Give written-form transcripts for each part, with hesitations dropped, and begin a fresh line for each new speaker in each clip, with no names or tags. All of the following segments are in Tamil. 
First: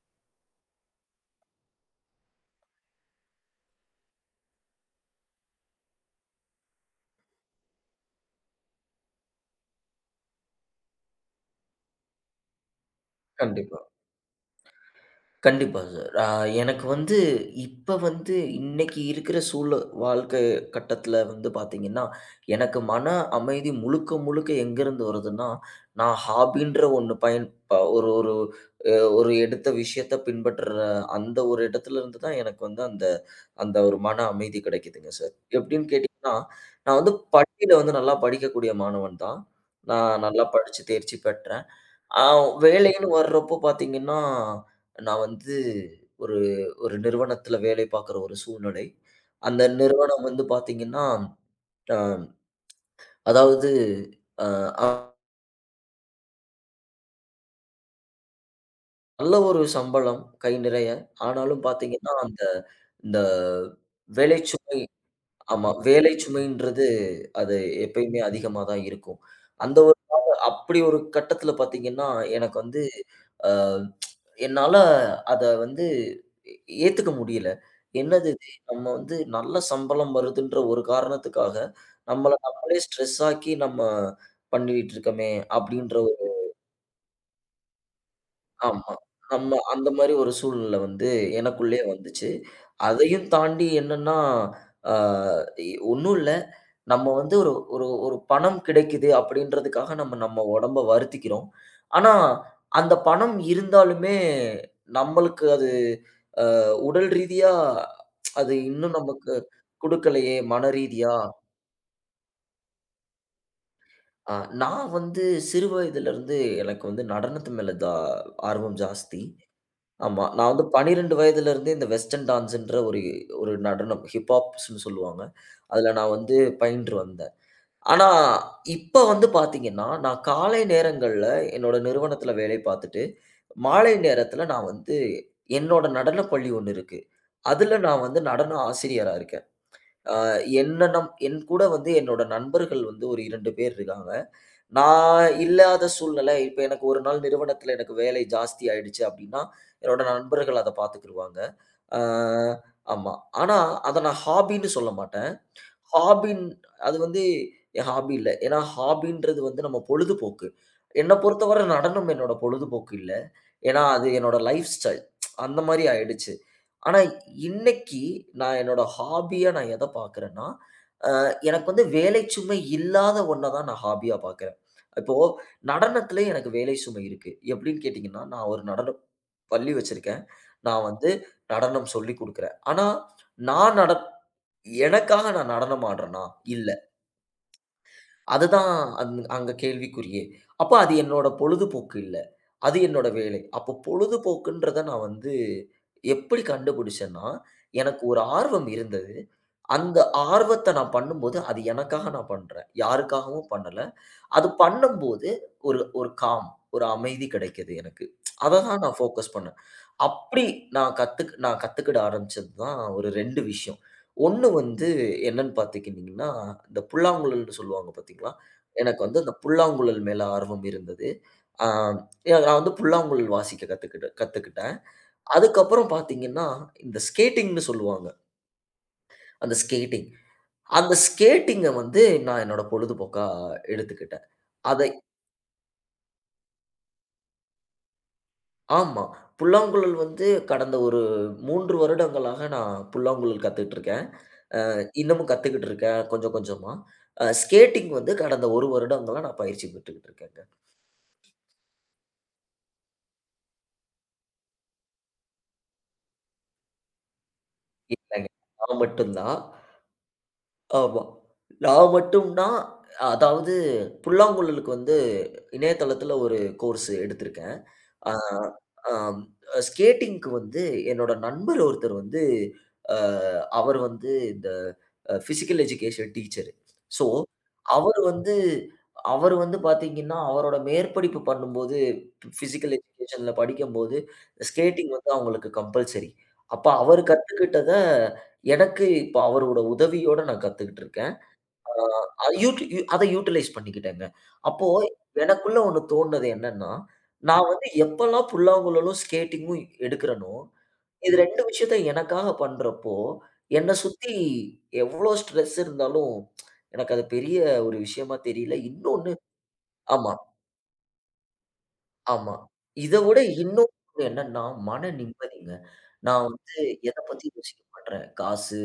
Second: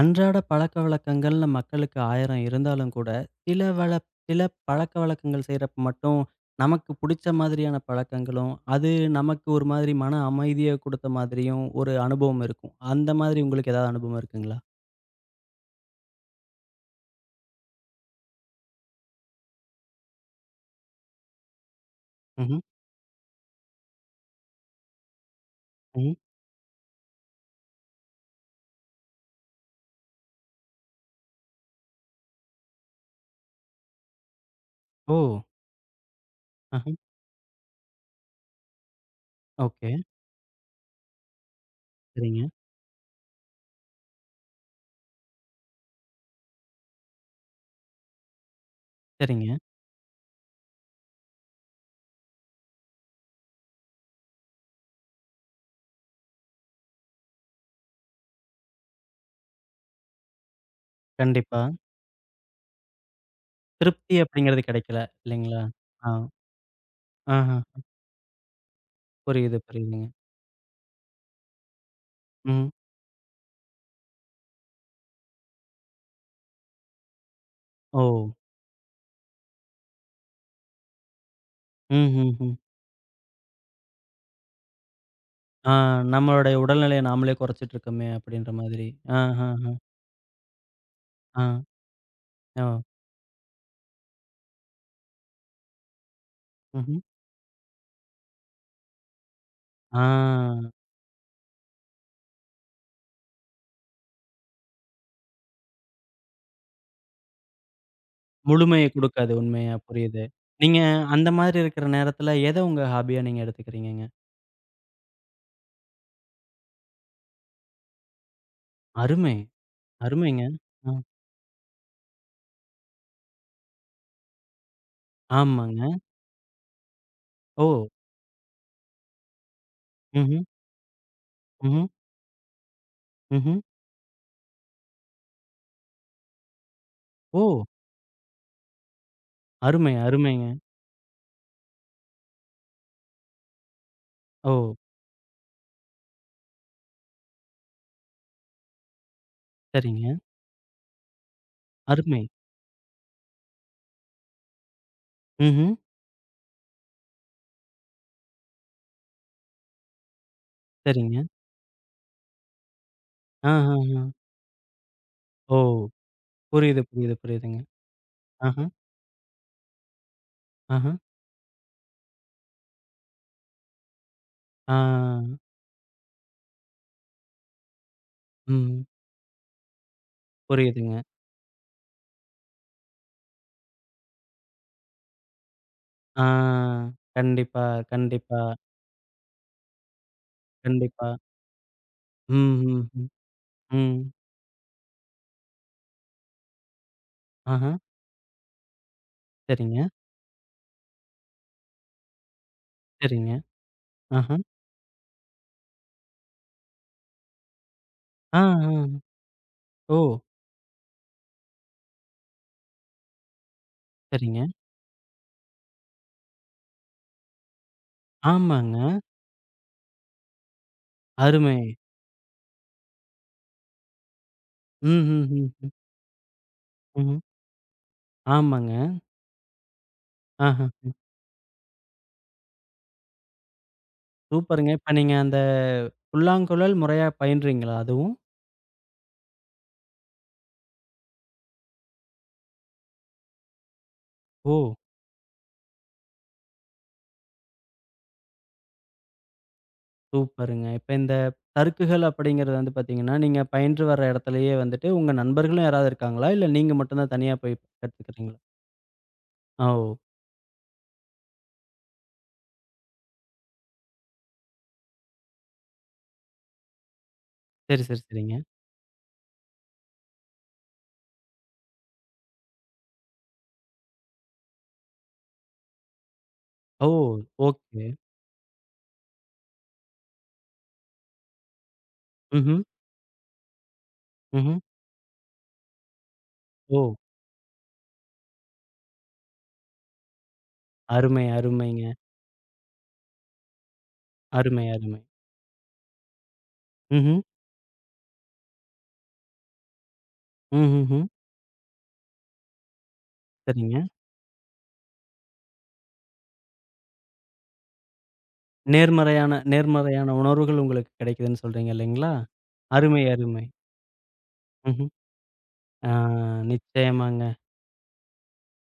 அன்றாட பழக்கவழக்கங்கள்ல மக்களுக்கு 1000 இருந்தாலும் கூட, சில வழ சில பழக்கவழக்கங்கள் செய்றப்ப மட்டும், நமக்கு புடிச்ச மாதிரியான பழக்கங்களும், அது நமக்கு ஒரு மாதிரி மன அமைதிய குடுத்த மாதிரியும் ஒரு அனுபவம் இருக்கும். அந்த மாதிரி உங்களுக்கு
கண்டிப்பா.
ஏதாவது அனுபவம் இருக்குங்களா?
கண்டிப்பா சார். எனக்கு வந்து இப்ப வந்து இன்னைக்கு இருக்கிற சூழ வாழ்க்கை கட்டத்தில வந்து பார்த்தீங்கன்னா,
ம்ஹ்ம்.
எனக்கு மன அமைதி முழுக்க முழுக்க எங்கேருந்து வருதுன்னா,
ம்.
நான் ஹாபின்ற ஒண்ணு பயன் ஒரு ஒரு அ ஒரு எடுத்த விஷயத்த பின்பற்ற அந்த ஒரு இடத்துலருந்து தான் எனக்கு வந்து அந்த அந்த ஒரு மன அமைதி கிடைக்குதுங்க
ஓ!
சார். எப்படின்னு கேட்டீங்கன்னா,
அஹ.
நான் வந்து பள்ளியில வந்து நல்லா படிக்கக்கூடிய மாணவன் தான்.
ஓகே.
நான் நல்லா படிச்சு தேர்ச்சி பெற்றேன். ஆ
சரிங்க,
வேலைன்னு வர்றப்போ பார்த்தீங்கன்னா, நான் வந்து ஒரு ஒரு நிறுவனத்தில வேலை பார்க்குற ஒரு சூழ்நிலை.
சரிங்க.
அந்த நிறுவனம் வந்து பார்த்தீங்கன்னா, அ அதாவது அ நல்ல ஒரு சம்பளம் கை நிறைய.
கண்டிப்பா.
ஆனாலும் பார்த்தீங்கன்னா, இந்த
திருப்தி அப்படிங்கிறது
வேலைச்சுமை.
கிடைக்கல இல்லைங்களா?
ஆமா,
ஆ.
வேலைச்சுமைன்றது அது
ஆஹ.
எப்பயுமே அதிகமா தான் இருக்கும்.
புரியுது,
அந்த ஒரு
புரியுதுங்க.
அப்படி ஒரு கட்டத்தில பார்த்தீங்கன்னா, எனக்கு
ம்.
வந்து அ என்னால அத வந்து ஏத்துக்க முடியல.
ஓ!
என்னது இது? நம்ம வந்து நல்ல சம்பளம் வருதுன்ற ஒரு காரணத்துக்காக,
ம்,
நம்மள
ம், ம்.
நம்மளே ஸ்ட்ரெஸ் ஆக்கி நம்ம பண்ணிட்டு இருக்கமே!
ஆ,
அப்டின்ற ஒரு
நம்மளுடைய உடல்நிலைய நாமளே குறைச்சிட்டு இருக்கோமே அப்படின்ற மாதிரி.
ஆமா. நம்ம
ஆஹஹ.
அந்த மாரி ஒரு சூழ்நிலை வந்து
ஆ.
எனக்குள்ளேயே வந்துச்சு.
ஓ!
அதையும் தாண்டி என்னன்னா, ஆ ஒண்ணும் இல்ல.
ம்ஹ்ம்.
நம்ம வந்து ஒரு ஒரு ஒரு பணம் கிடைக்குது அப்டின்றதுக்காக
ஆ.
நம்ம நம்ம உடம்ப வருத்திக்கிறோம். ஆனா, அந்த பணம் இருந்தாலுமே நம்மளுக்கு அது உடல் ரீதியா அது
முழுமைய
இன்னும்
குடுக்காது.
நமக்கு
உண்மையா புரியுது.
குடுக்கலையே! மன
நீங்க
ரீதியா,
அந்த மாதிரி இருக்கிற நேரத்துல எத உங்க ஹாபியா நீங்க எடுத்துக்கிறீங்கங்க?
அ நான் வந்து சிறு வயதிலருந்து எனக்கு வந்து நடனத்து மேல ஆர்வம் ஜாஸ்தி.
அருமை!
ஆமா.
அருமைங்க.
நான் வந்து
அ.
12 வயதிலருந்தே இந்த வெஸ்டர்ன் டான்ஸ்ன்ற ஒரு ஒரு நடனம் ஹிப்ஹாப்ஸ்ன்னு சொல்லுவாங்க. அதுல
ஆமாங்க.
நான் வந்து பயின்று வந்தேன்.
ஓ!
ஆனா, இப்ப வந்து பாத்தீங்கன்னா, நான்
ம்ஹ்ம்.
காலை நேரங்கள்ல என்னோட
ம்ஹ்ம்.
நிறுவனத்துல வேலை பாத்துட்டு,
ம்ஹ்ம்.
மாலை நேரத்துல நான் வந்து என்னோட நடனப் பள்ளி ஒண்ணு இருக்கு.
ஓ!
அதுல நான் வந்து நடன ஆசிரியரா இருக்கேன்.
அருமை, அருமைங்க.
என் கூட வந்து என்னோட நண்பர்கள் வந்து ஒரு 2 பேர் இருக்காங்க.
ஓ!
நான் இல்லாத சூழ்நிலை இப்ப எனக்கு ஒரு நாள் நிறுவனத்தில எனக்கு வேலை ஜாஸ்தி ஆயிடுச்சு அப்டின்னா, என்னோட
சரிங்க.
நண்பர்கள் அத பார்த்துக்குருவாங்க. ஆ
அருமை.
ஆமா. ஆனா அத நான் ஹாபின்னு சொல்ல மாட்டேன்.
ம்ஹ்ம்.
ஹாபின் அது வந்து என் ஹாபி இல்ல. ஏன்னா ஹாபின்றது வந்து நம்ம பொழுதுபோக்கு. என்ன
சரிங்க.
பொறுத்தவரை நடனம் என்னோட பொழுதுபோக்கு இல்ல. ஏன்னா அது
ஆஹஹ.
என்னோட லைஃப் ஸ்டைல்.
ஓ!
அந்த மாரி ஆயிடுச்சு.
புரியுது,
ஆனா
புரியுது, புரியுதுங்க.
இன்னைக்கு நான்
ஆஹ,
என்னோட ஹாபியா எத பார்க்குறேன்னா,
ஆஹ.
எனக்கு வந்து வேலை சுமை இல்லாத ஒண்ண தான் நான் ஹாபியா பார்க்குறேன். இப்போ
ஆ.
நடனத்திலே எனக்கு வேலை சுமை இருக்கு. எப்படின்னு கேட்டீங்கன்னா, நான் ஒரு
ம்.
நடன பள்ளி வச்சிருக்கேன். நான்
புரியுதுங்க.
வந்து நடனம் சொல்லிக் குடுக்குறேன். ஆனா, நான் நட எனக்காக நான் நடனம் ஆடுறேனா?
ஆ.
இல்ல.
கண்டிப்பா, கண்டிப்பா,
அதுதான் அங்கே கேள்விக்குறியே. அப்ப அது
கண்டிப்பா.
என்னோட பொழுதுபோக்கு இல்ல.
ம்,
அது
ம், ம்.
என்னோட வேலை. அப்போ
ம்.
பொழுதுபோக்குன்றத நான் வந்து எப்படி கண்டுபிடிச்சேன்னா,
ஆஹ.
எனக்கு ஒரு ஆர்வம் இருந்தது.
சரிங்க,
அந்த ஆர்வத்த நான் பண்ணும்போது, அது எனக்காக நான் பண்றேன்.
சரிங்க.
யாருக்காகவும் பண்ணல.
ஆஹ.
அது பண்ணும்போது ஒரு ஒரு காம், ஒரு அமைதி கிடைக்குது எனக்கு.
ஆ,
அத
ஆ.
தான் நான் ஃபோக்கஸ் பண்ணேன்.
ஓ!
அப்படி நான் கத்துக்கிட ஆரம்பிச்சது தான் ஒரு 2 விஷயம்.
சரிங்க.
1 வந்து என்னன்னு பார்த்துக்கிட்டிங்கன்னா, இந்த புல்லாங்குழல்ன்னு சொல்லுவாங்க பார்த்தீங்களா?
ஆமாங்க.
எனக்கு வந்து அந்த புல்லாங்குழல் மேல ஆர்வம் இருந்தது.
அருமை.
ஆ நான் வந்து புல்லாங்குழல் வாசிக்க கத்துக்கிட்டேன்.
ம், ம், ம், ம்,
அதுக்கப்புறம் பார்த்தீங்கன்னா, இந்த
ம்ஹ்ம்.
ஸ்கேட்டிங்ன்னு சொல்லுவாங்க.
ஆமாங்க.
அந்த ஸ்கேட்டிங்
ஆஹ.
அந்த ஸ்கேட்டிங்க வந்து நான் என்னோட பொழுதுபோக்கா எடுத்துக்கிட்டேன்.
சூப்பருங்க.
அதை
இப்ப நீங்க அந்த புல்லாங்குழல் முறையா பயின்றீங்களா அதுவும்?
ஆமா. புல்லாங்குழல் வந்து கடந்த ஒரு 3 வருடங்களாக நான் புல்லாங்குழல் கத்துக்கிட்டுருக்கேன்.
ஓ!
இன்னமும் கத்துக்கிட்டு இருக்கேன் கொஞ்சம் கொஞ்சமா. ஸ்கேட்டிங் வந்து கடந்த 1 வருடங்களா நான் பயிற்சி பெற்றுக்கிட்டு இருக்கேங்க.
சூப்பருங்க. இப்ப இந்த சறுக்குகள் அப்படிங்கிறது வந்து பார்த்தீங்கன்னா, நீங்க பயின்று வர இடத்துலயே வந்துட்டு உங்க நண்பர்களும் யாராவது இருக்காங்களா? இல்ல நீங்க மட்டும் தான் தனியா போய்
இல்லங்க.
கத்துக்கிறீங்களா?
நான் மட்டும் தான்.
ஆ, ஓ!
ஆமா. நான் மட்டும் தான் அதாவது புல்லாங்குழலுக்கு வந்து இணையதளத்துல ஒரு கோர்ஸ் எடுத்திருக்கேன்.
சரி, சரி,
ஆ,
சரிங்க.
ஆம். ஸ்கேட்டிங்க்கு வந்து என்னோட நண்பர் ஒருத்தர் வந்து, அ அவர் வந்து இந்த physical education teacher.
Oh!
So,
okay.
அவர் வந்து அவர் வந்து பார்த்தீங்கன்னா, அவரோட மேற்படிப்பு பண்ணும்போது
ம்ஹ்ம்,
ஃபிசிக்கல் எஜுகேஷன்ல படிக்கும்போது,
ம்ஹ்ம்.
ஸ்கேட்டிங் வந்து அவங்களுக்கு கம்பல்சரி. அப்ப
ஓ!
அவர் கத்துக்கிட்டத, எனக்கு இப்ப அவரோட உதவியோட நான் கத்துக்கிட்டுருக்கேன்.
அருமை, அருமைங்க.
யூட் யூ அத யூட்டிலைஸ் பண்ணிக்கிட்டேங்க.
அருமை,
அப்போ
அருமை.
எனக்குள்ள ஒண்ணு தோணுனது என்னன்னா,
ம்ஹ்ம்,
நான் வந்து எப்பலாம் புல்லாங்குழலும், ஸ்கேட்டிங்கும் எடுக்கிறேனோ,
ம்ஹ்ஹும்.
இது 2 விஷயத்த எனக்காக பண்றப்போ, என்ன
சரிங்க.
சுத்தி எவ்ளோ ஸ்ட்ரெஸ் இருந்தாலும் எனக்கு அது பெரிய ஒரு விஷயமா தெரியல. இன்னொன்னு
நேர்மறையான நேர்மறையான
ஆமா.
உணர்வுகள் உங்களுக்கு கிடைக்குதுன்னு சொல்றீங்க இல்லைங்களா?
ஆமா. இத
அருமை,
விட
அருமை.
இன்னொரு விஷயம் என்னன்னா,
ம்ஹ்ம்.
மன நிம்மதிங்க.
ஆ,
நான் வந்து எத பத்தி
நிச்சயமாங்க.
யோசிக்க மாட்றேன். காசு,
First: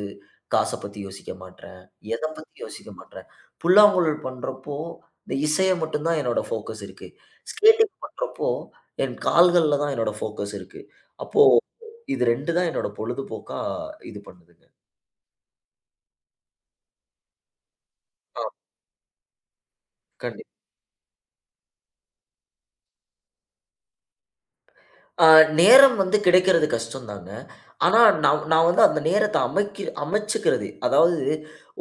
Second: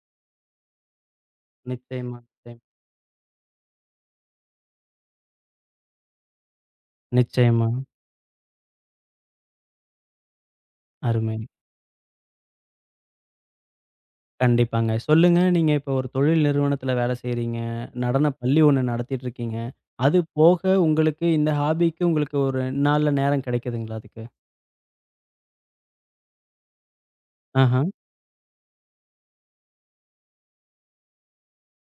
காச பத்தி யோசிக்க மாட்றேன்.
நிச்சயமா,
எத பத்தி
நிச்சயமா.
யோசிக்க மாட்றேன். புல்லாங்குழல் பண்றப்போ, இந்த இசைய மட்டும் தான் என்னோட ஃபோக்கஸ் இருக்கு.
நிச்சயமா.
ஸ்கேட்டிங் பண்றப்போ, என் கால்கள்ல தான் என்னோட ஃபோக்கஸ் இருக்கு.
அருமை.
அப்போ இது 2 தான் என்னோட பொழுதுபோக்கா இது பண்ணுதுங்க.
கண்டிப்பாங்க. சொல்லுங்க, நீங்க இப்போ ஒரு தொழில் நிறுவனத்தில வேலை செய்றீங்க. நடன
ஆ,
பள்ளி ஒண்ணு நடத்திட்டு இருக்கீங்க. அது
கண்டிப்பா.
போக உங்களுக்கு இந்த ஹாபிக்கு உங்களுக்கு ஒரு நாள்ல நேரம் கிடைக்குதுங்களா அதுக்கு?
அ நேரம் வந்து கிடைக்கிறது கஷ்டம் தாங்க.
ஆஹா,
ஆனா, நான் நான் வந்து அந்த நேரத்த அமைச்சுக்கிறது. அதாவது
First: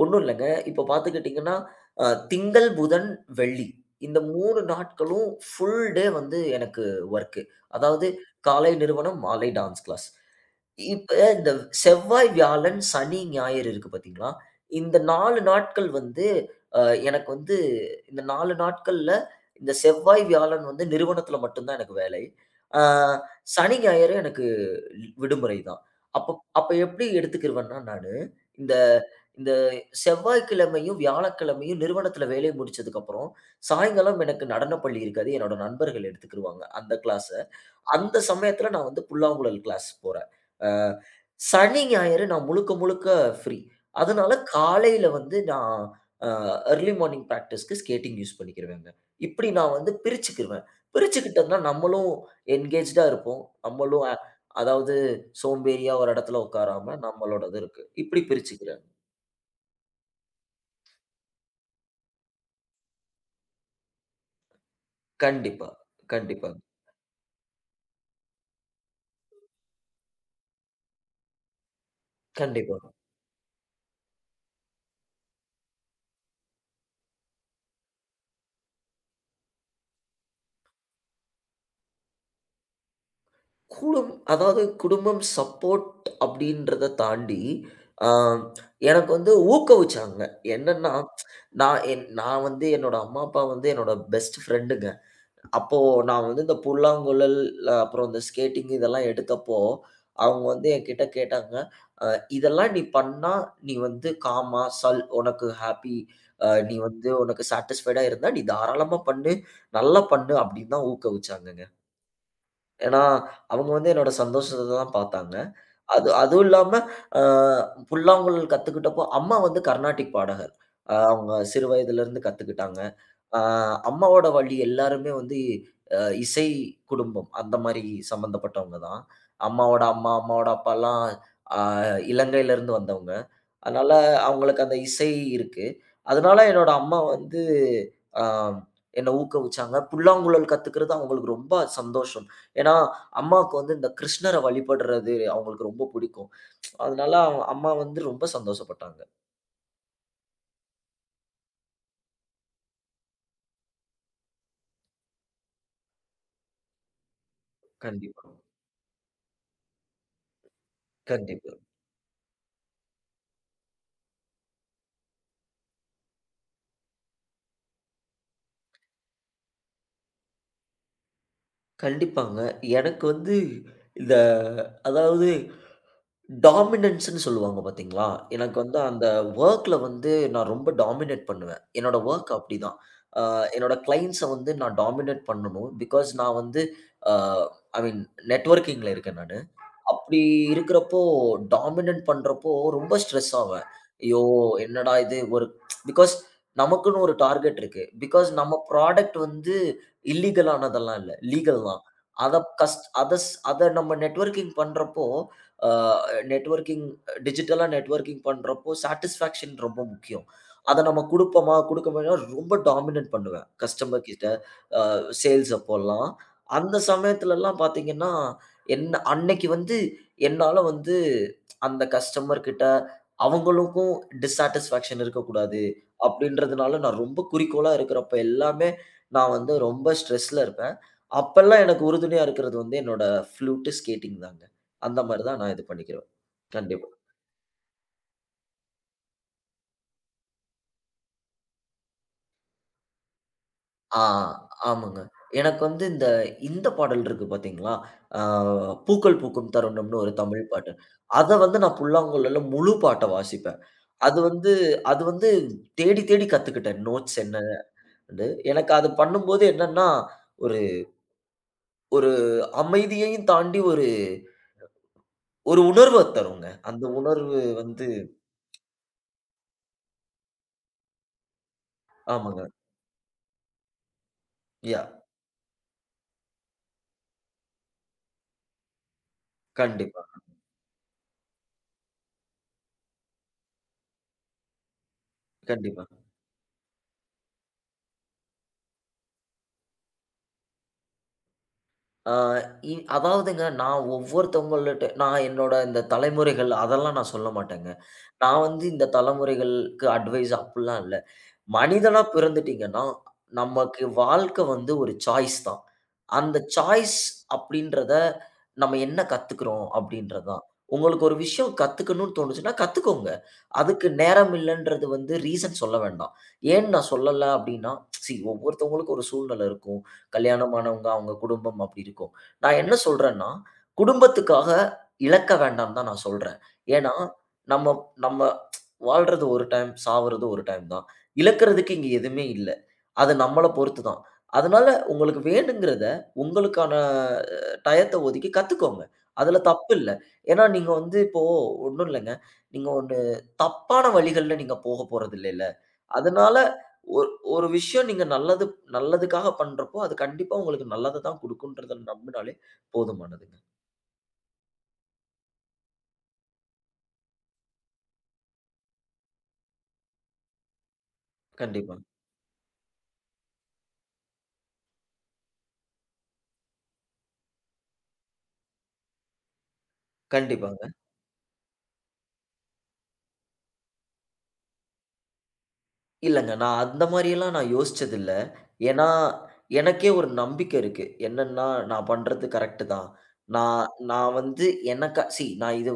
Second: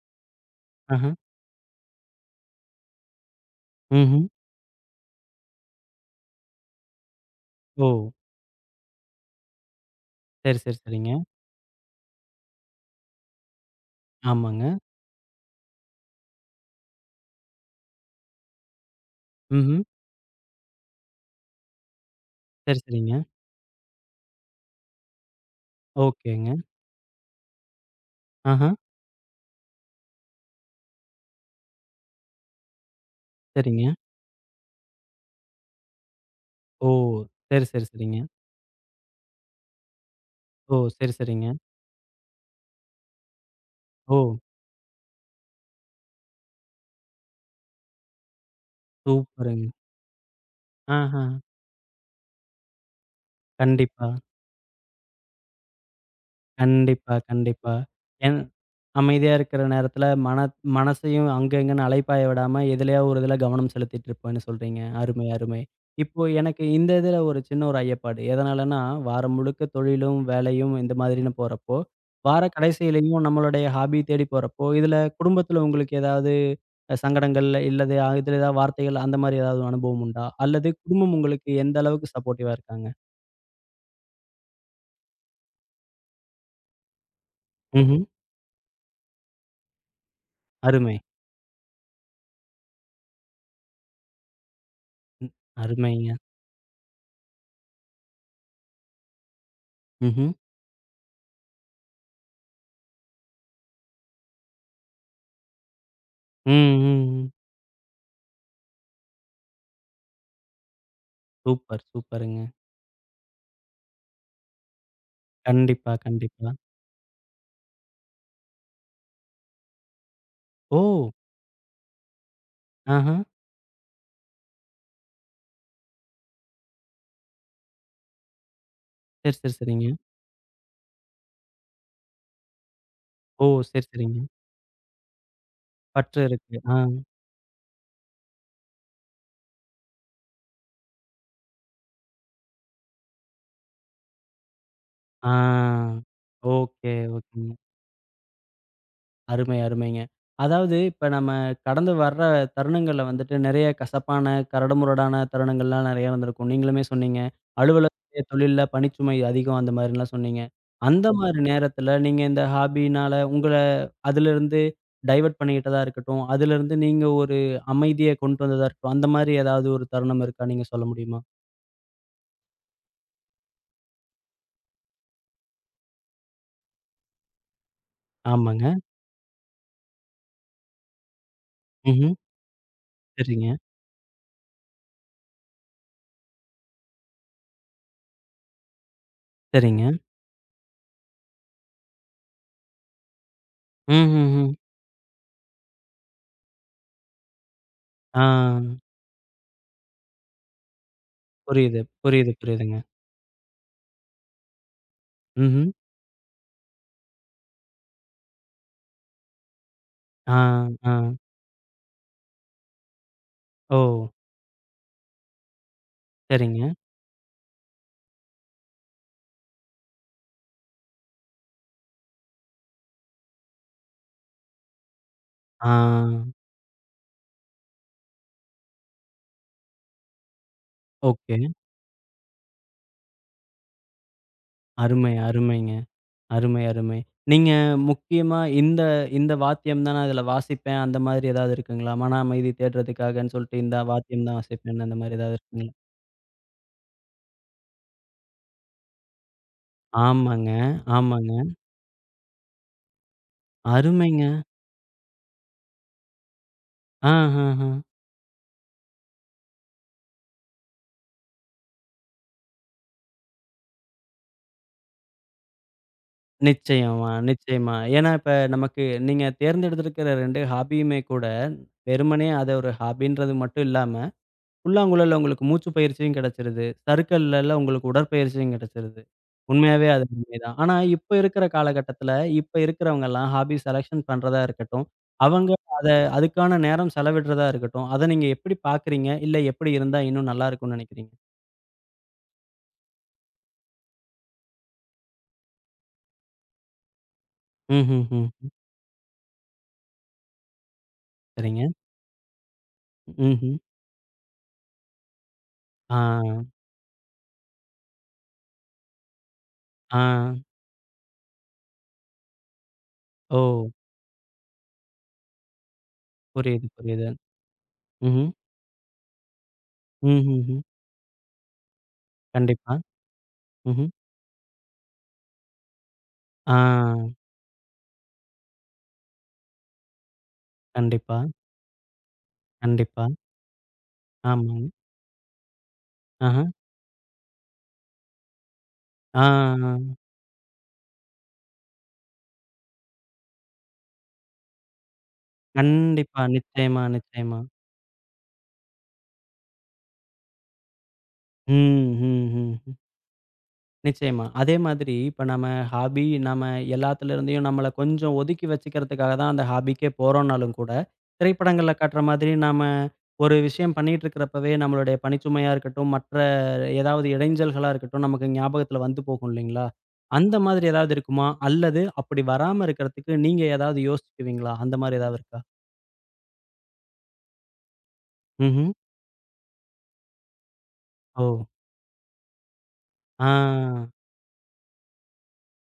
ஒண்ணும் இல்லங்க. இப்போ
ஆஹா.
பார்த்துக்கிட்டீங்கன்னா, அ திங்கள், புதன், வெள்ளி இந்த
ம்ஹ்ம்.
3 நாட்களும் ஃபுல் டே வந்து எனக்கு வொர்க்கு.
ஓ!
அதாவது காலை நிறுவனம், மாலை டான்ஸ் கிளாஸ்.
சரி, சரி, சரிங்க.
இப்ப இந்த செவ்வாய், வியாழன், சனி, ஞாயிறு இருக்கு பாத்தீங்களா?
ஆமாங்க.
இந்த 4 நாட்கள் வந்து அ எனக்கு வந்து இந்த 4 நாட்கள்ல இந்த
ம்ஹ்ம்.
செவ்வாய், வியாழன் வந்து நிறுவனத்துல மட்டும் தான் எனக்கு வேலை.
சரி,
ஆ
சரிங்க.
சனி, ஞாயிறு எனக்கு விடுமுறை தான். அப்ப
ஓகேங்க.
அப்ப எப்படி எடுத்துக்கிருவேன்னா நானு,
ஆஹா.
இந்த இந்த செவ்வாய்க்கிழமையும், வியாழக்கிழமையும் நிறுவனத்துல வேலை முடிச்சதுக்கப்புறம்,
சரிங்க.
சாயங்காலம் எனக்கு நடனப் பள்ளி இருக்கு. அது என்னோட நண்பர்கள் எடுத்துக்கிருவாங்க
ஓ!
அந்த கிளாஸ.
சரி, சரி,
அந்த
சரிங்க.
சமயத்துல நான் வந்து புல்லாங்குழல் கிளாஸ் போறேன். அ
ஓ! சரி, சரிங்க.
சனி, ஞாயிறு நான் முழுக்க முழுக்க ஃப்ரீ.
ஓ!
அதனால காலையில வந்து நான் அ அர்லி மார்னிங் பிராக்டிஸ்க்கு ஸ்கேட்டிங் யூஸ் பண்ணிக்கிருவேங்க. இப்படி
சூப்பருங்க.
நான் வந்து பிரிச்சுக்கிருவேன்.
ஆஹா.
பிரிச்சுக்கிட்டோம்னா நம்மளும் என்கேஜ்டா இருப்போம். நம்மளும்
கண்டிப்பா,
அதாவது சோம்பேறியா ஒரு இடத்துல உட்காராம
கண்டிப்பா,
நம்மளோடது
கண்டிப்பா.
இருக்கு. இப்படி
ஏன்
பிரிச்சுக்கிறேன்.
அமைதியா இருக்கிற நேரத்துல மன மனசையும் அங்க இங்கன்னு அலைப்பாய விடாம, எதுலயா ஒரு இதுல கவனம் செலுத்திட்டு இருப்பேன்னு சொல்றீங்க. அருமை, அருமை.
கண்டிப்பா,
இப்போ
கண்டிப்பா,
எனக்கு இந்த இதுல ஒரு சின்ன ஒரு ஐயப்பாடு. எதனாலன்னா, வாரம் முழுக்க தொழிலும், வேலையும் இந்த மாதிரின்னு போறப்போ, வார
கண்டிப்பா.
கடைசியிலயும் நம்மளுடைய ஹாபி தேடி போறப்போ, இதுல குடும்பத்துல உங்களுக்கு ஏதாவது சங்கடங்கள் இல்லது, இதுல ஏதாவது வார்த்தைகள் அந்த மாரி ஏதாவது அனுபவம் உண்டா? அல்லது குடும்பம் உங்களுக்கு எந்த அளவுக்கு சப்போர்ட்டிவா இருக்காங்க?
அதாவது குடும்பம் சப்போர்ட் அப்படின்றத தாண்டி,
ம்ஹ்ம்.
ஆ எனக்கு வந்து ஊக்குவிச்சாங்க. என்னன்னா,
அருமை.
நான் வந்து என்னோட அம்மா, அப்பா வந்து என்னோட பெஸ்ட் ஃப்ரெண்டுங்க.
ம்.
அப்போ
அருமைங்க.
நான் வந்து இந்த புல்லாங்குழல், அ, அப்புறம் இந்த ஸ்கேட்டிங் இதெல்லாம் எடுத்தப்போ,
ம்ஹ்ம்.
அவங்க வந்து என்கிட்ட கேட்டாங்க, "அ இதெல்லாம் நீ பண்ணா, நீ வந்து காமா, சல் உனக்கு ஹாப்பி,
ம்,
நீ வந்து
ம், ம்.
உனக்கு சாட்டிஸ்ஃபைடா இருந்தா, நீ தாராளமா பண்ணு, நல்லா பண்ணு" அப்படின்னு தான் ஊக்குவிச்சாங்கங்க.
சூப்பர், சூப்பருங்க.
ஏன்னா, அவங்க வந்து என்னோட சந்தோஷத்த தான் பார்த்தாங்க.
கண்டிப்பா,
அது அதுவும்
கண்டிப்பா.
இல்லாம அ புல்லாங்குழல் கத்துக்கிட்டப்போ, அம்மா வந்து கர்நாடிக் பாடகர்.
ஓ!
அவங்க சிறு வயதிலிருந்து கத்துக்கிட்டாங்க.
ஆஹா.
அ அம்மாவோட வழி எல்லாருமே வந்து அ இசை குடும்பம். அந்த மாரி சம்மந்தப்பட்டவங்க தான்.
சரி, சரி,
அம்மாவோட
சரிங்க.
அம்மா, அம்மாவோட அப்பாலாம் அ இலங்கையிலருந்து வந்தவங்க.
ஓ! சரி,
அதனால
சரிங்க.
அவங்களுக்கு அந்த இசை இருக்கு.
பற்று
அதனால
இருக்கு.
என்னோட
ஆ,
அம்மா வந்து அ என்ன ஊக்குவிச்சாங்க. புல்லாங்குழல் கத்துக்கிறது அவங்களுக்கு ரொம்ப சந்தோஷம். ஏன்னா, அம்மாவுக்கு வந்து இந்த கிருஷ்ணர வழிபடுறது அவங்களுக்கு ரொம்ப
ஆ.
பிடிக்கும்.
ஓகே,
அதனால அவங்க
ஓகேங்க.
அம்மா வந்து ரொம்ப சந்தோஷப்பட்டாங்க.
அருமை, அருமைங்க. அதாவது இப்ப நம்ம கடந்து வர்ற தருணங்கள்ல வந்துட்டு நெறைய கசப்பான, கரடுமுரடான தருணங்கள்லாம் நெறைய இருந்திருக்கும். நீங்களுமே சொன்னீங்க. அலுவலகத்திலே,
கண்டிப்பா,
தொழில்ல பணிச்சுமை அதிகம் அந்த மாதிரிலாம் சொன்னீங்க. அந்த மாரி
கண்டிப்பா.
நேரத்துல நீங்க இந்த ஹாபினால உங்கள அதிலிருந்து டைவர்ட் பண்ணிக்கிட்டதா இருக்கட்டும், அதிலிருந்து நீங்க ஒரு அமைதிய கொண்டு வந்ததா இருக்கட்டும், அந்த மாரி ஏதாவது ஒரு தருணம் இருக்கா? நீங்க சொல்ல முடியுமா?
கண்டிப்பாங்க. எனக்கு வந்து இந்த அதாவது டாமினன்ஸ்ன்னு சொல்லுவாங்க பார்த்தீங்களா? எனக்கு
ஆமாங்க.
வந்து அந்த வொர்க்ல வந்து நான் ரொம்ப டாமினேட் பண்ணுவேன். என்னோட
ம்ஹ்ம்.
வொர்க் அப்படிதான். அ
சரிங்க,
என்னோட கிளையண்ட்ஸ வந்து நான் டாமினேட் பண்ணணும். பிகாஸ் நான் வந்து அ ஐ மீன் நெட்வொர்க்கிங்ல இருக்கேன் நானு.
சரிங்க.
அப்படி இருக்கிறப்போ, டாமினன்ட் பண்றப்போ ரொம்ப ஸ்ட்ரெஸ் ஆவேன்.
ம்,
ஐயோ!
ம், ம்.
என்னடா இது ஒரு பிகாஸ் நமக்குன்னு ஒரு டார்கெட் இருக்கு.
ஆ.
பிகாஸ் நம்ம ப்ராடக்ட் வந்து இல்லீகல் ஆனதெல்லாம் இல்ல. லீகல்
புரியுது,
தான்.
புரியுது,
அத
புரியுதுங்க.
கஸ் அதஸ் அத நம்ம நெட்வொர்க்கிங் பண்றப்போ, அ
ம்ஹ்ம்.
நெட்வொர்க்கிங் டிஜிட்டலா நெட்வொர்க்கிங் பண்றப்போ சாட்டிஸ்ஃபாக்ஷன் ரொம்ப முக்கியம்.
ஆ,
அத
ஆ.
நம்ம குடுப்போமா, குடுக்க மாட்டோமா ரொம்ப டாமினன்ட் பண்ணுவேன்.
ஓ!
கஸ்டமர் கிட்ட அ சேல்ஸ் அப்போலாம்.
சரிங்க.
அந்த சமயத்துலலாம் பார்த்தீங்கன்னா, என்ன அன்னைக்கு வந்து என்னால வந்து அந்த கஸ்டமர் கிட்ட அவங்களுக்கும் டிஸ்சாட்டிஸ்ஃபாக்ஷன் இருக்கக்கூடாது
ஆ
அப்படின்றதுனால நான் ரொம்ப குறிக்கோளா இருக்கிறப்ப எல்லாமே நான் வந்து ரொம்ப ஸ்ட்ரெஸ்ல இருப்பேன்.
ஓகே.
அப்பல்லாம் எனக்கு உறுதுணையா இருக்கிறது வந்து என்னோட ஃப்ளூட், ஸ்கேட்டிங் தாங்க. அந்த
அருமை,
மாரி தான் நான் இது
அருமைங்க.
பண்ணிக்கிறேன்.
அருமை,
கண்டிப்பா.
அருமை. நீங்க முக்கியமா இந்த இந்த வாத்தியம் தான் நான் இதுல வாசிப்பேன், அந்த மாதிரி ஏதாவது இருக்குங்களா? மன அமைதி தேடுறதுக்காகன்னு சொல்லிட்டு இந்த
ஆ
வாத்தியம் தான் வாசிப்பேன்னு அந்த
ஆமாங்க.
மாதிரி ஏதாவது
எனக்கு
இருக்குங்களா?
வந்து இந்த இந்த பாடல் இருக்கு பார்த்தீங்களா? ஆ "பூக்கள் பூக்கும் தருணம்னு" ஒரு தமிழ்
ஆமாங்க,
பாட்டு. அத
ஆமாங்க.
வந்து நான் புல்லாங்குழல முழு பாட்ட வாசிப்பேன். அது
அருமைங்க.
வந்து அது வந்து தேடி தேடி கத்துக்கிட்டேன்.
ஆ,
நோட்ஸ் என்ன
ஆ, ஆ.
ன்னு. எனக்கு அது பண்ணும்போது என்னன்னா, ஒரு ஒரு அமைதியையும் தாண்டி ஒரு ஒரு உணர்வ தருங்க. அந்த
நிச்சயமா,
உணர்வு
நிச்சயமா.
வந்து
ஏன்னா இப்ப நமக்கு நீங்க தேர்ந்தெடுத்திருக்கிற 2 ஹாபியுமே கூட, வெறுமனே
ஆமாங்க.
அத ஒரு ஹாபின்றது மட்டும் இல்லாம
யாஹ்!
புல்லாங்குழல்ல உங்களுக்கு மூச்சு பயிற்சியும் கிடைச்சிருது. சறுக்கல்லலாம் உங்களுக்கு உடற்பயிற்சியும் கிடைச்சிருது. உண்மையாவே அது
கண்டிப்பா,
உண்மைதான். ஆனா, இப்ப இருக்கிற காலகட்டத்துல, இப்ப இருக்கிறவங்கலாம் ஹாபி செலக்ஷன் பண்றதா இருக்கட்டும், அவங்க
கண்டிப்பா.
அத அதுக்கான நேரம் செலவிடுறதா இருக்கட்டும், அத நீங்க எப்படி பார்க்குறீங்க? இல்ல எப்படி இருந்தா இன்னும் நல்லா இருக்கும்னு நினைக்கிறீங்க?
ஆ அதாவதுங்க ஒவ்வொருத்தவங்கள்ட்ட நான் என்னோட இந்த தலைமுறைகள் அதெல்லாம் நான் சொல்ல மாட்டேங்க.
ம்ஹ்ஹ்ம்.
நான் வந்து இந்த தலைமுறைகளுக்கு அட்வைஸ் அப்புட்லாம் இல்ல.
சரிங்க.
மனிதனா பிறந்துட்டீங்கன்னா,
ம்ஹ்ம்.
நமக்கு வாழ்க்கை வந்து ஒரு சாய்ஸ் தான்.
ஆ,
அந்த சாய்ஸ் அப்படின்றத நம்ம என்ன கத்துக்கிறோம்
ஆ.
அப்படின்றது தான். உங்களுக்கு ஒரு விஷயம் கத்துக்கணும்னு தோணுச்சுன்னா கத்துக்கோங்க.
ஓ!
அதுக்கு நேரம் இல்லன்றது வந்து ரீசன் சொல்ல வேண்டாம்.
புரியுது,
ஏன் நான்
புரியுது.
சொல்லல அப்படின்னா,
ம்ஹ்ம்.
ஒவ்வொருத்தவங்களுக்கும் ஒரு சூழ்நிலை இருக்கும்.
ம்ஹ்ஹ்ம்.
கல்யாணமானவங்க, அவங்க குடும்பம் அப்படி இருக்கும். நான்
கண்டிப்பா.
என்ன சொல்றேன்னா,
ம்ஹ்ம்.
குடும்பத்துக்காக இழக்க வேண்டாம்னு தான் நான் சொல்றேன்.
ஆ.
ஏன்னா, நம்ம நம்ம வாழ்றது ஒரு டைம், சாவறது ஒரு டைம் தான்.
கண்டிப்பா,
இழக்கிறதுக்கு இங்க எதுவுமே இல்ல.
கண்டிப்பா.
அது நம்மள பொறுத்து தான்.
ஆமாங்க.
அதனால உங்களுக்கு வேணுங்கிறத
ஆஹ.
உங்களுக்கான டயத்த ஒதுக்கி கத்துக்கோங்க. அதுல தப்பு இல்ல.
ஆ.
ஏன்னா நீங்க வந்து இப்போ ஒண்ணும் இல்லங்க. நீங்க ஒண்ணு தப்பான வழிகள்ல நீங்க போக போறதில்லைல்ல.
கண்டிப்பா.
அதனால
நிச்சயமா,
ஒரு
நிச்சயமா.
ஒரு விஷயம் நீங்க நல்லதுக்காக பண்றப்போ, அது கண்டிப்பா உங்களுக்கு நல்லத தான்
ம்,
குடுக்குன்றத
ம்,
நம்புனாலே
ம், ம்.
போதுமானதுங்க.
நிச்சயமா. அதே மாதிரி இப்ப நம்ம ஹாபி நம்ம எல்லாத்துல இருந்தையும் நம்மள கொஞ்சம் ஒதுக்கி வச்சுக்கிறதுக்காக தான் அந்த ஹாபிக்கே போறோம்னாலும் கூட, திரைப்படங்கள்ல
கண்டிப்பா,
காட்டுற மாதிரி நாம ஒரு விஷயம் பண்ணிட்டு இருக்கிறப்பவே நம்மளுடைய பணிச்சுமையா இருக்கட்டும், மற்ற ஏதாவது இடைஞ்சல்களா இருக்கட்டும், நமக்கு ஞாபகத்துல வந்து போகும் இல்லைங்களா? அந்த
கண்டிப்பா.
மாதிரி ஏதாவது இருக்குமா? அல்லது அப்படி வராம இருக்கிறதுக்கு நீங்க ஏதாவது யோசிக்குவீங்களா? அந்த மாரி ஏதாவது இருக்கா?
இல்லங்க. நான் அந்த மாரியெல்லாம் நான் யோசிச்சதில்ல.
ம்ஹ்ம்.
ஏன்னா, எனக்கே ஒரு நம்பிக்கை இருக்கு.
ஓ!
என்னன்னா, நான் பண்றது கரெக்ட் தான். நான்
ஆ.
நான் வந்து எனக்கா சி நான் இது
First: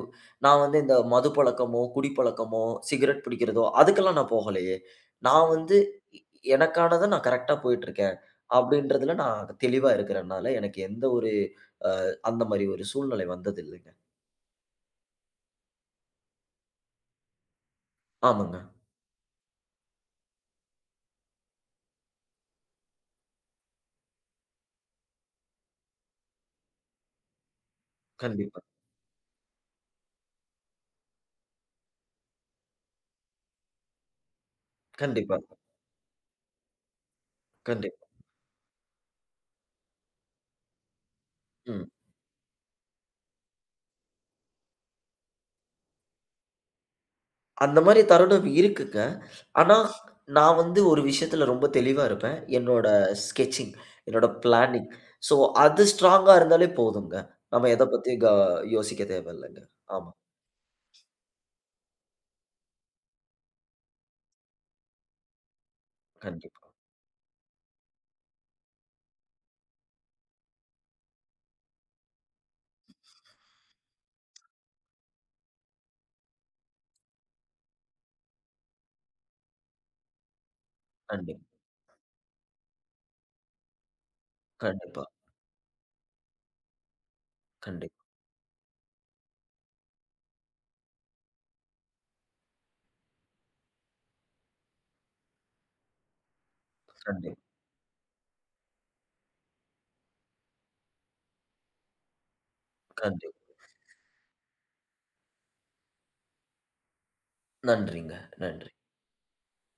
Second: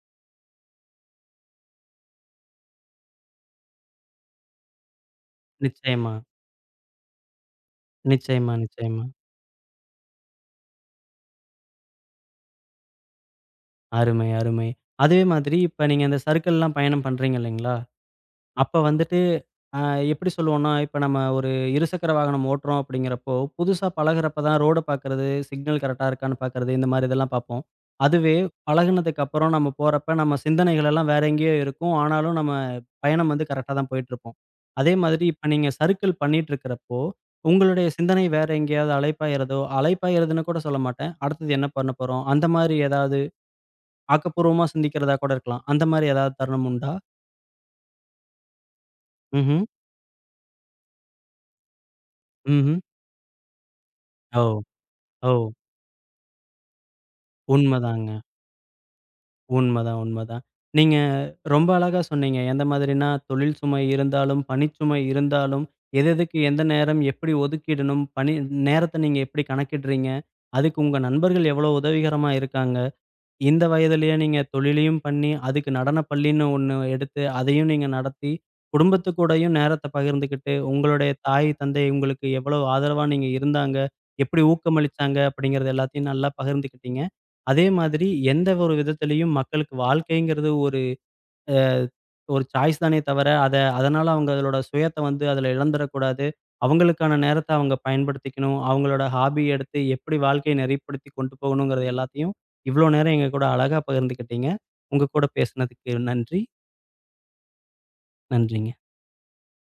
நான் வந்து இந்த மது பழக்கமோ, குடிப்பழக்கமோ, சிகரெட் பிடிக்கிறதோ, அதுக்கெல்லாம் நான் போகலையே. நான் வந்து
நிச்சயமா,
எ எனக்கானத நான் கரெக்ட்டா போயிட்டுருக்கேன்.
நிச்சயமா, நிச்சயமா.
அப்படின்றதுல நான் தெளிவா இருக்கிறனால, எனக்கு எந்த ஒரு அந்த மாரி ஒரு சூழ்நிலை வந்தது இல்லங்க.
அருமை, அருமை. அதே மாதிரி இப்ப நீங்க இந்த சர்க்கிள்லாம் பயணம் பண்றீங்க இல்லைங்களா?
ஆமாங்க.
அப்ப வந்துட்டு அ எப்படி சொல்லுவோம்னா, இப்ப நம்ம ஒரு இருசக்கர வாகனம் ஓட்டுறோம் அப்படிங்கிறப்போ, புதுசா பழகுறப்ப தான் ரோட பார்க்கறது, சிக்னல் கரெக்ட்டா இருக்கான்னு பார்க்கறது, இந்த மாரி இதெல்லாம் பார்ப்போம். அதுவே
கண்டிப்பா,
பழகுனதுக்கு அப்புறம் நம்ம போறப்ப நம்ம சிந்தனைகள் எல்லாம் வேற எங்கேயோ இருக்கும். ஆனாலும் நம்ம பயணம் வந்து கரெக்ட்டா தான் போயிட்டுருப்போம். அதே மாதிரி
கண்டிப்பா,
இப்ப நீங்க சர்க்கிள் பண்ணிட்டுருக்கிறப்போ, உங்களுடைய
கண்டிப்பா.
சிந்தனை வேற எங்கேயாவது அலைப்பாயுறதோ அலைப்பாயுறதுன்னு கூட சொல்ல மாட்டேன். அடுத்தது என்ன
ம்.
பண்ண போறோம்? அந்த மாரி ஏதாவது ஆக்கப்பூர்வமா சிந்திக்கிறதா கூட இருக்கலாம். அந்த மாரி ஏதாவது தருணம் உண்டா?
அந்த மாரி தருணம் இருக்குங்க.
ம்ஹ்ம்.
ஆனா, நான் வந்து ஒரு விஷயத்துல ரொம்ப தெளிவா இருப்பேன்.
ம்ஹ்ம்.
என்னோட ஸ்கெட்சிங், என்னோட
ஓ!
பிளானிங்.
ஓ!
ஸோ, அது ஸ்ட்ராங்கா இருந்தாலே போதுங்க. நம்ம எத
உண்மதாங்க.
பத்தியும் யோசிக்க தேவையில்லங்க.
உண்மதான்,
ஆமா.
உண்மதான். நீங்க ரொம்ப அழகா சொன்னீங்க. எந்த மாதிரினா, தொழில் சுமை இருந்தாலும், பணிச்சுமை இருந்தாலும், எது எதுக்கு எந்த
கண்டிப்பா,
நேரம் எப்படி ஒதுக்கிடணும், பணி நேரத்த நீங்க எப்படி கணக்கிடுறீங்க, அதுக்கு உங்க நண்பர்கள் எவ்வளோ உதவிகரமா இருக்காங்க. இந்த வயதிலேயே நீங்க தொழிலையும் பண்ணி, அதுக்கு நடனப் பள்ளின்னு ஒண்ணு எடுத்து, அதையும் நீங்க நடத்தி, குடும்பத்து கூடயும் நேரத்த பகிர்ந்துக்கிட்டு, உங்களுடைய
கண்டிப்பா,
தாய், தந்தை உங்களுக்கு எவ்வளவு ஆதரவா நீங்க இருந்தாங்க, எப்படி
கண்டிப்பா,
ஊக்கமளிச்சாங்க அப்படிங்கிறது எல்லாத்தையும் நல்லா பகிர்ந்துக்கிட்டீங்க. அதே
கண்டிப்பா,
மாதிரி எந்த ஒரு விதத்திலயும் மக்களுக்கு வாழ்க்கைங்கிறது ஒரு ஒரு சாய்ஸ் தானே தவிர, அத அதனால அவங்க அதோட சுயத்த வந்து அதுல இழந்துறக்கூடாது. அவங்களுக்கான
கண்டிப்பா,
நேரத்த அவங்க பயன்படுத்திக்கணும். அவங்களோட ஹாபிய எடுத்து எப்படி வாழ்க்கைய நெறிப்படுத்தி கொண்டு போகணுங்கிறது எல்லாத்தையும், இவ்ளோ நேரம் எங்க
கண்டிப்பா.
கூட அழகா பகிர்ந்துக்கிட்டீங்க. உங்க கூட பேசுனதுக்கு நன்றி.
நன்றிங்க.
நன்றிங்க.
நன்றி.